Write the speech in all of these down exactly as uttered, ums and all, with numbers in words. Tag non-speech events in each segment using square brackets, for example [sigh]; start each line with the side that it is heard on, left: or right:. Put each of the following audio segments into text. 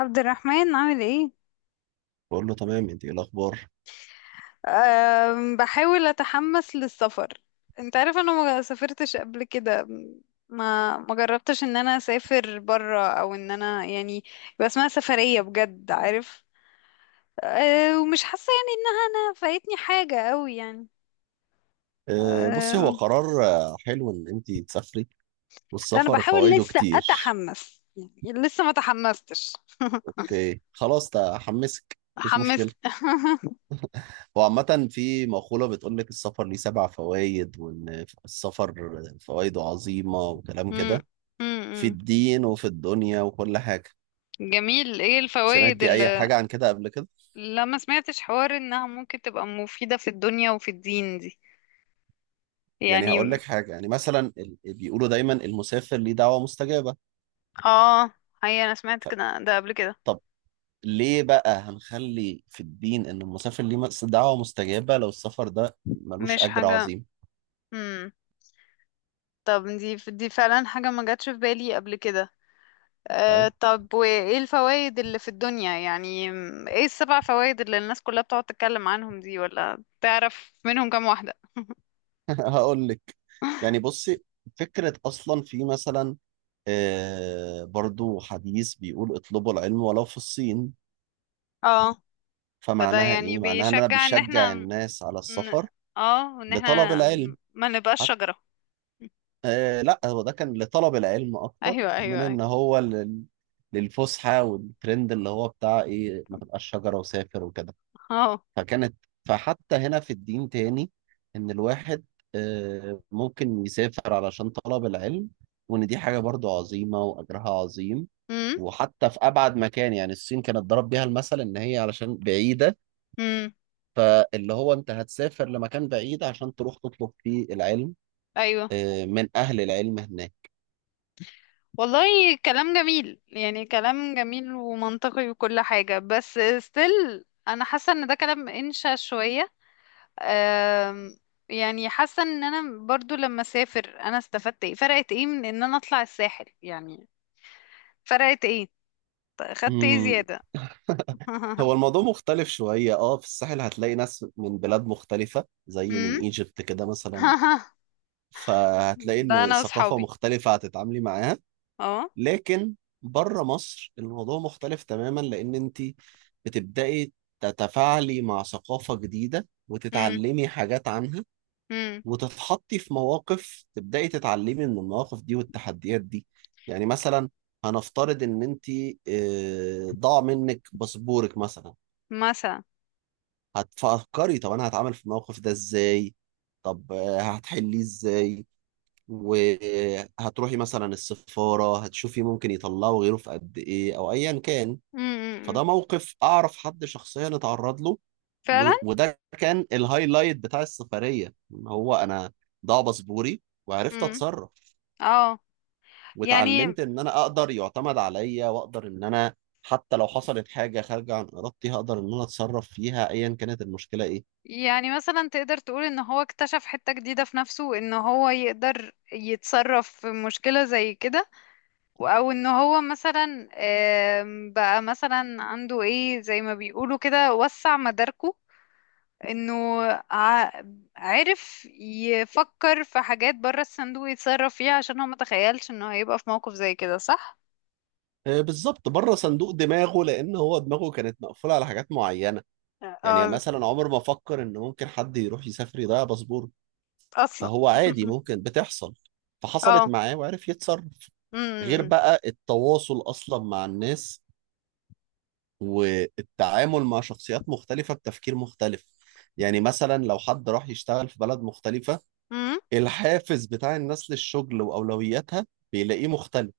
left: عبد الرحمن، عامل ايه؟
right: بقول له تمام، انت ايه الاخبار؟
left: أم بحاول اتحمس للسفر. انت عارف انا ما سافرتش قبل كده. ما ما جربتش ان انا اسافر برا او ان انا يعني يبقى اسمها سفرية بجد، عارف؟ أه، ومش حاسة ان انا فايتني حاجة قوي يعني.
right: آه، بصي، هو
left: أه.
right: قرار آه، حلو ان انت تسافري.
left: لا، انا
right: والسفر
left: بحاول
right: فوائده
left: لسه
right: كتير.
left: اتحمس يعني لسه ما تحمستش [laughs]
right: اوكي خلاص، ده حمسك، مفيش مشكله.
left: حمسني [laughs]
right: هو عامه في مقوله بتقول لك السفر ليه سبع فوائد، وان السفر فوائده عظيمه وكلام
left: مم،
right: كده،
left: مم،
right: في
left: مم.
right: الدين وفي الدنيا وكل حاجه.
left: جميل، ايه الفوائد؟
right: سمعتي اي حاجه عن كده قبل كده؟
left: لا، ما سمعتش حوار انها ممكن تبقى مفيدة في الدنيا وفي الدين دي
right: يعني
left: يعني.
right: هقول لك حاجه، يعني مثلا ال- بيقولوا دايما المسافر ليه دعوه مستجابه.
left: اه، هي انا سمعت
right: ف-
left: كده ده قبل كده.
right: طب ليه بقى هنخلي في الدين ان المسافر ليه مس- دعوة مستجابة لو السفر ده ملوش
left: مش
right: اجر
left: حاجة.
right: عظيم؟
left: امم. طب، دي دي فعلا حاجة ما جاتش في بالي قبل كده.
right: طيب
left: آه، طب وايه الفوائد اللي في الدنيا يعني م، ايه السبع فوائد اللي الناس كلها بتقعد تتكلم عنهم دي، ولا تعرف منهم كام واحدة؟
right: [laughs] هقول لك.
left: [laughs]
right: يعني بصي، فكرة اصلا في مثلا آه برضو حديث بيقول اطلبوا العلم ولو في الصين.
left: اه، فده
right: فمعناها
left: يعني
right: ايه؟ معناها ان انا
left: بيشجع ان احنا
right: بشجع الناس على
left: ن-
right: السفر
left: اه وان
right: لطلب
left: احنا
right: العلم
left: ما نبقاش
right: حتى.
left: شجرة. [laughs]
right: آه لا، هو ده كان لطلب العلم
left: ايوه،
right: اكتر من
left: ايوه، ايوه.
right: ان هو لل... للفسحة والترند اللي هو بتاع ايه، ما تبقاش شجرة وسافر وكده.
left: اه.
right: فكانت، فحتى هنا في الدين تاني، ان الواحد آه، ممكن يسافر علشان طلب العلم، وان دي حاجة برضو عظيمة واجرها عظيم. وحتى في ابعد مكان، يعني الصين كانت ضرب بيها المثل ان هي علشان بعيدة،
left: امم.
right: فاللي هو انت هتسافر لمكان بعيد عشان تروح تطلب فيه العلم
left: ايوه،
right: آه، من اهل العلم هناك.
left: والله كلام جميل يعني كلام جميل ومنطقي وكل حاجة، بس still انا حاسة ان ده كلام انشا شوية. أم يعني حاسة ان انا برضو لما اسافر انا استفدت ايه، فرقت ايه من ان انا اطلع الساحل يعني؟ فرقت ايه؟ ط- خدت ايه
right: مم،
left: زيادة؟ [laughs]
right: هو الموضوع مختلف شوية، اه في الساحل هتلاقي ناس من بلاد مختلفة زي من
left: امم.
right: ايجيبت كده مثلا،
left: [laughs]
right: فهتلاقي
left: ده
right: ان
left: انا
right: ثقافة
left: وصحابي.
right: مختلفة هتتعاملي معاها.
left: اه.
right: لكن بره مصر الموضوع مختلف تماما، لان انت بتبدأي تتفاعلي مع ثقافة جديدة
left: امم.
right: وتتعلمي حاجات عنها،
left: امم.
right: وتتحطي في مواقف تبدأي تتعلمي من المواقف دي والتحديات دي. يعني مثلا هنفترض ان انت آه، ضاع منك باسبورك مثلا.
left: مثلا.
right: هتفكري طب انا هتعامل في الموقف ده ازاي؟ طب آه، هتحليه ازاي؟ وهتروحي مثلا السفارة هتشوفي ممكن يطلعوا غيره في قد إيه أو أيا كان.
left: امم. أمم.
right: فده موقف أعرف حد شخصيا اتعرض له،
left: فعلا.
right: و- وده كان الهايلايت بتاع السفرية إن هو أنا ضاع باسبوري وعرفت
left: امم.
right: أتصرف.
left: اه. يعني
right: واتعلمت إن أنا أقدر يعتمد عليا، وأقدر إن أنا حتى لو حصلت حاجة خارجة عن إرادتي هقدر إن أنا أتصرف فيها أيا كانت المشكلة إيه.
left: يعني مثلا تقدر تقول ان هو اكتشف حتة جديدة في نفسه، ان هو يقدر يتصرف في مشكلة زي كده و- او ان هو مثلا آم، بقى مثلا عنده ايه زي ما بيقولوا كده، وسع مداركه، انه ع- عرف يفكر في حاجات بره الصندوق يتصرف فيها عشان هو متخيلش انه هيبقى في موقف زي كده، صح؟
right: آه، بالظبط، بره صندوق دماغه، لأن هو دماغه كانت مقفولة على حاجات معينة. يعني
left: اه،
right: مثلا عمر ما فكر ان ممكن حد يروح يسافر يضيع باسبوره.
left: اصلا
right: فهو عادي
left: [laughs]
right: ممكن بتحصل، فحصلت
left: اه.
right: معاه وعرف يتصرف. غير
left: امم.
right: بقى التواصل اصلا مع الناس، والتعامل مع شخصيات مختلفة بتفكير مختلف. يعني مثلا لو حد راح يشتغل في بلد مختلفة،
left: امم.
right: الحافز بتاع الناس للشغل واولوياتها بيلاقيه مختلف.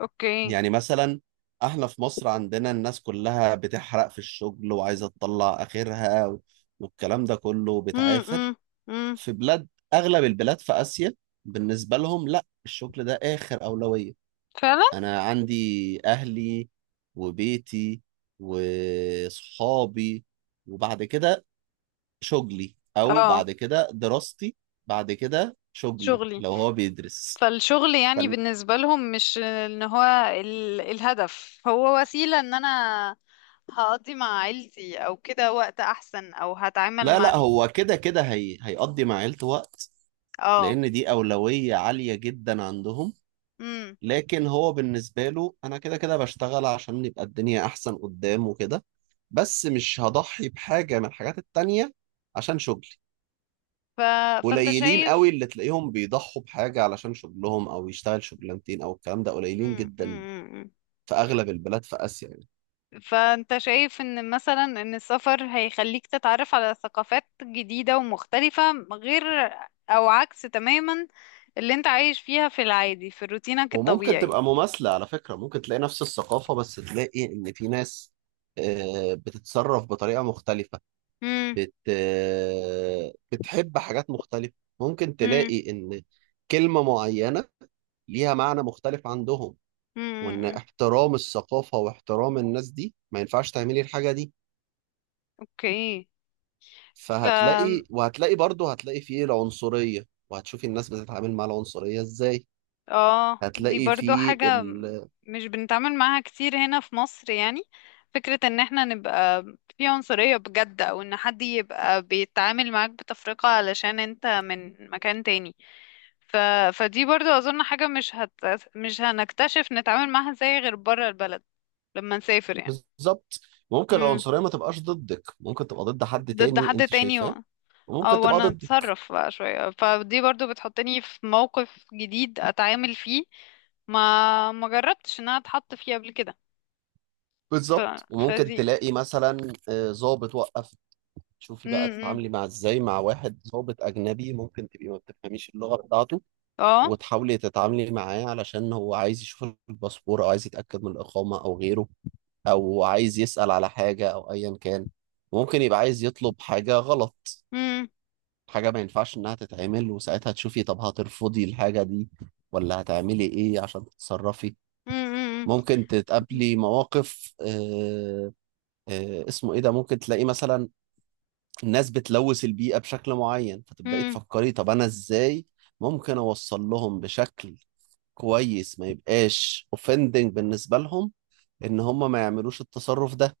left: اوكي.
right: يعني مثلا احنا في مصر عندنا الناس كلها بتحرق في الشغل وعايزة تطلع اخرها، والكلام ده كله
left: امم.
right: بتعافر.
left: امم.
right: في بلاد، اغلب البلاد في اسيا، بالنسبه لهم لا، الشغل ده اخر اولويه.
left: فعلا.
right: انا عندي اهلي وبيتي وصحابي، وبعد كده شغلي او
left: اه.
right: بعد كده دراستي، بعد كده شغلي
left: شغلي.
right: لو هو بيدرس.
left: فالشغل يعني
right: فن-
left: بالنسبة لهم مش ان هو ال... الهدف هو وسيلة ان انا هقضي مع عيلتي او كده وقت احسن، او هتعامل
right: لا
left: مع...
right: لا، هو كده كده هي... هيقضي مع عيلته وقت،
left: اه.
right: لان دي اولويه عاليه جدا عندهم.
left: امم.
right: لكن هو بالنسبة له، أنا كده كده بشتغل عشان يبقى الدنيا أحسن قدام وكده، بس مش هضحي بحاجة من الحاجات التانية عشان شغلي.
left: ف... فانت
right: قليلين قوي
left: شايف.
right: اللي تلاقيهم بيضحوا بحاجة علشان شغلهم، أو يشتغل شغلانتين أو الكلام ده، قليلين
left: امم.
right: جدا
left: امم.
right: في أغلب البلاد في آسيا يعني.
left: فانت شايف ان مثلا ان السفر هيخليك تتعرف على ثقافات جديدة ومختلفة، غير او عكس تماما اللي انت عايش فيها في العادي في روتينك
right: وممكن
left: الطبيعي.
right: تبقى مماثلة على فكرة، ممكن تلاقي نفس الثقافة بس تلاقي إن في ناس آه، بتتصرف بطريقة مختلفة،
left: امم.
right: بت بتحب حاجات مختلفة. ممكن
left: امم.
right: تلاقي إن كلمة معينة ليها معنى مختلف عندهم، وإن
left: امم.
right: احترام الثقافة واحترام الناس دي ما ينفعش تعملي الحاجة دي.
left: اوكي. ف
right: فهتلاقي وهتلاقي برضه هتلاقي فيه العنصرية، وهتشوفي الناس بتتعامل مع العنصرية إزاي.
left: اه دي
right: هتلاقي
left: برضو
right: فيه
left: حاجة
right: ال...
left: مش بنتعامل معاها كتير هنا في مصر يعني، فكرة ان احنا نبقى في عنصرية بجد، او ان حد يبقى بيتعامل معاك بتفرقة علشان انت من مكان تاني. ف... فدي برضو اظن حاجة مش هت... مش هنكتشف نتعامل معاها ازاي غير برا البلد، لما نسافر يعني.
right: بالظبط، ممكن
left: مم.
right: العنصرية ما تبقاش ضدك، ممكن تبقى ضد حد
left: ضد
right: تاني
left: حد
right: أنت
left: تاني.
right: شايفاه،
left: اه،
right: وممكن تبقى
left: وانا
right: ضدك.
left: اتصرف بقى شوية، فدي برضو بتحطني في موقف جديد اتعامل فيه ما ما جربتش ان انا اتحط فيه قبل كده. ف...
right: بالظبط، وممكن
left: فدي.
right: تلاقي مثلا آه، ظابط وقف. شوفي بقى
left: امم.
right: تتعاملي مع ازاي مع واحد ضابط اجنبي، ممكن تبقي ما بتفهميش اللغه بتاعته،
left: اه.
right: وتحاولي تتعاملي معاه علشان هو عايز يشوف الباسبور او عايز يتاكد من الاقامه او غيره، او عايز يسال على حاجه او ايا كان. ممكن يبقى عايز يطلب حاجه غلط،
left: امم.
right: حاجه ما ينفعش انها تتعمل، وساعتها تشوفي طب هترفضي الحاجه دي ولا هتعملي ايه عشان تتصرفي.
left: امم.
right: ممكن تتقابلي مواقف آه آه اسمه ايه ده، ممكن تلاقيه مثلا الناس بتلوث البيئة بشكل معين، فتبدأي
left: امم.
right: تفكري طب أنا إزاي ممكن أوصل لهم بشكل كويس ما يبقاش اوفندنج بالنسبة لهم، إن هم ما يعملوش التصرف ده.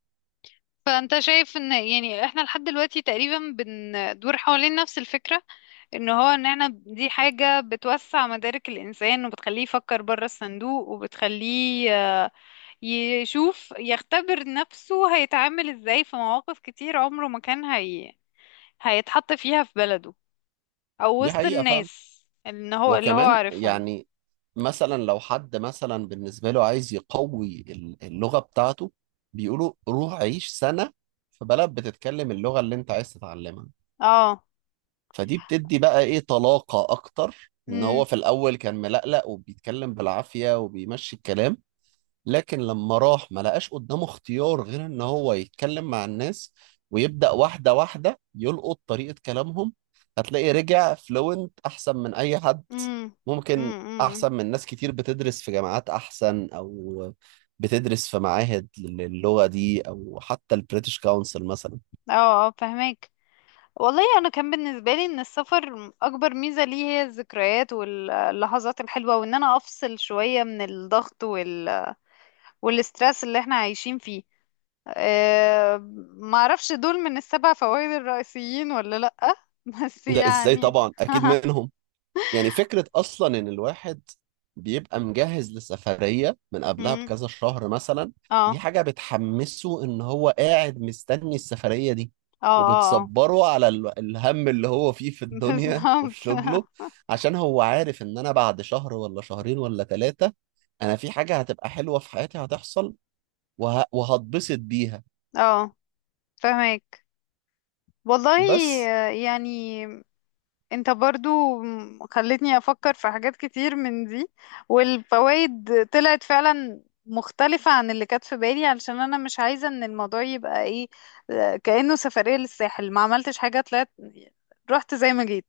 left: فانت شايف ان يعني احنا لحد دلوقتي تقريبا بندور حوالين نفس الفكرة، ان هو ان احنا دي حاجة بتوسع مدارك الانسان وبتخليه يفكر بره الصندوق، وبتخليه يشوف يختبر نفسه هيتعامل ازاي في مواقف كتير عمره ما كان هي هيتحط فيها في بلده، او
right: دي
left: وسط
right: حقيقة فعلا.
left: الناس ان هو اللي هو
right: وكمان
left: عارفهم.
right: يعني مثلا لو حد مثلا بالنسبة له عايز يقوي ال- اللغة بتاعته، بيقولوا روح عيش سنة في بلد بتتكلم اللغة اللي أنت عايز تتعلمها،
left: اه.
right: فدي بتدي بقى إيه طلاقة أكتر، إن
left: امم.
right: هو في الأول كان ملقلق وبيتكلم بالعافية وبيمشي الكلام، لكن لما راح ما لقاش قدامه اختيار غير ان هو يتكلم مع الناس، ويبدأ واحدة واحدة يلقط طريقة كلامهم، هتلاقي رجع فلوينت احسن من اي حد.
left: امم.
right: ممكن
left: امم.
right: احسن من ناس كتير بتدرس في جامعات احسن، او بتدرس في معاهد للغة دي، او حتى البريتش كونسل مثلا.
left: اه. اه، فهمك. والله انا كان بالنسبه لي ان السفر اكبر ميزه ليه هي الذكريات واللحظات الحلوه، وان انا افصل شويه من الضغط وال... والاسترس اللي احنا عايشين فيه. أه، ما اعرفش دول من السبع فوائد الرئيسيين ولا لأ [laughs] بس
right: لا ازاي،
left: يعني.
right: طبعا اكيد منهم. يعني فكرة أصلا إن الواحد بيبقى مجهز لسفرية من قبلها
left: مم.
right: بكذا شهر مثلا، دي
left: اه،
right: حاجة بتحمسه إن هو قاعد مستني السفرية دي،
left: اه، اه، اه
right: وبتصبره على ال- الهم اللي هو فيه في
left: [laughs]
right: الدنيا وفي
left: بالظبط.
right: شغله، عشان هو عارف إن أنا بعد شهر ولا شهرين ولا ثلاثة أنا في حاجة هتبقى حلوة في حياتي هتحصل وه... وهتبسط بيها.
left: اه، فهمك والله.
right: بس.
left: آه، يعني انت برضو خلتني افكر في حاجات كتير من دي، والفوائد طلعت فعلا مختلفة عن اللي كانت في بالي، علشان انا مش عايزة ان الموضوع يبقى ايه، آه، كأنه سفرية للساحل ما عملتش حاجة، طلعت رحت زي ما جيت.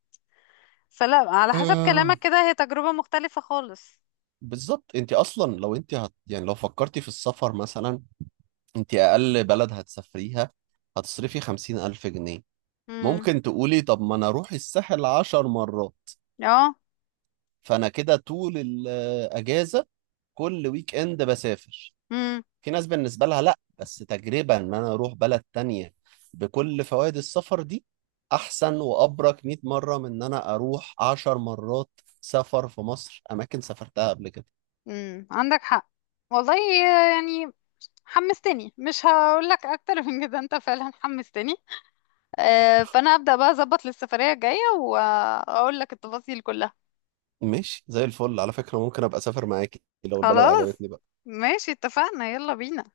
left: فلا، على حسب
right: أم،
left: كلامك كده هي تجربة مختلفة خالص.
right: بالظبط، أنت أصلا لو أنت هت... يعني لو فكرتي في السفر مثلا، انت اقل بلد هتسافريها هتصرفي خمسين الف جنيه.
left: امم.
right: ممكن تقولي طب ما انا اروح الساحل عشر مرات،
left: اه.
right: فانا كده طول الاجازة كل ويك اند بسافر.
left: امم.
right: في ناس بالنسبة لها لا، بس تجربة ان انا اروح بلد تانية بكل فوائد السفر دي، احسن وابرك مائة مرة من ان انا اروح عشر مرات سفر في مصر اماكن سافرتها قبل كده.
left: امم، عندك حق والله. يعني حمستني، مش هقول لك اكتر من كده، انت فعلا حمستني. آه، فانا ابدا بقى اظبط للسفرية الجاية واقول لك التفاصيل كلها.
right: ماشي، زي الفل. على فكرة ممكن ابقى اسافر معاكي لو البلد
left: خلاص،
right: عجبتني بقى.
left: ماشي، اتفقنا، يلا بينا.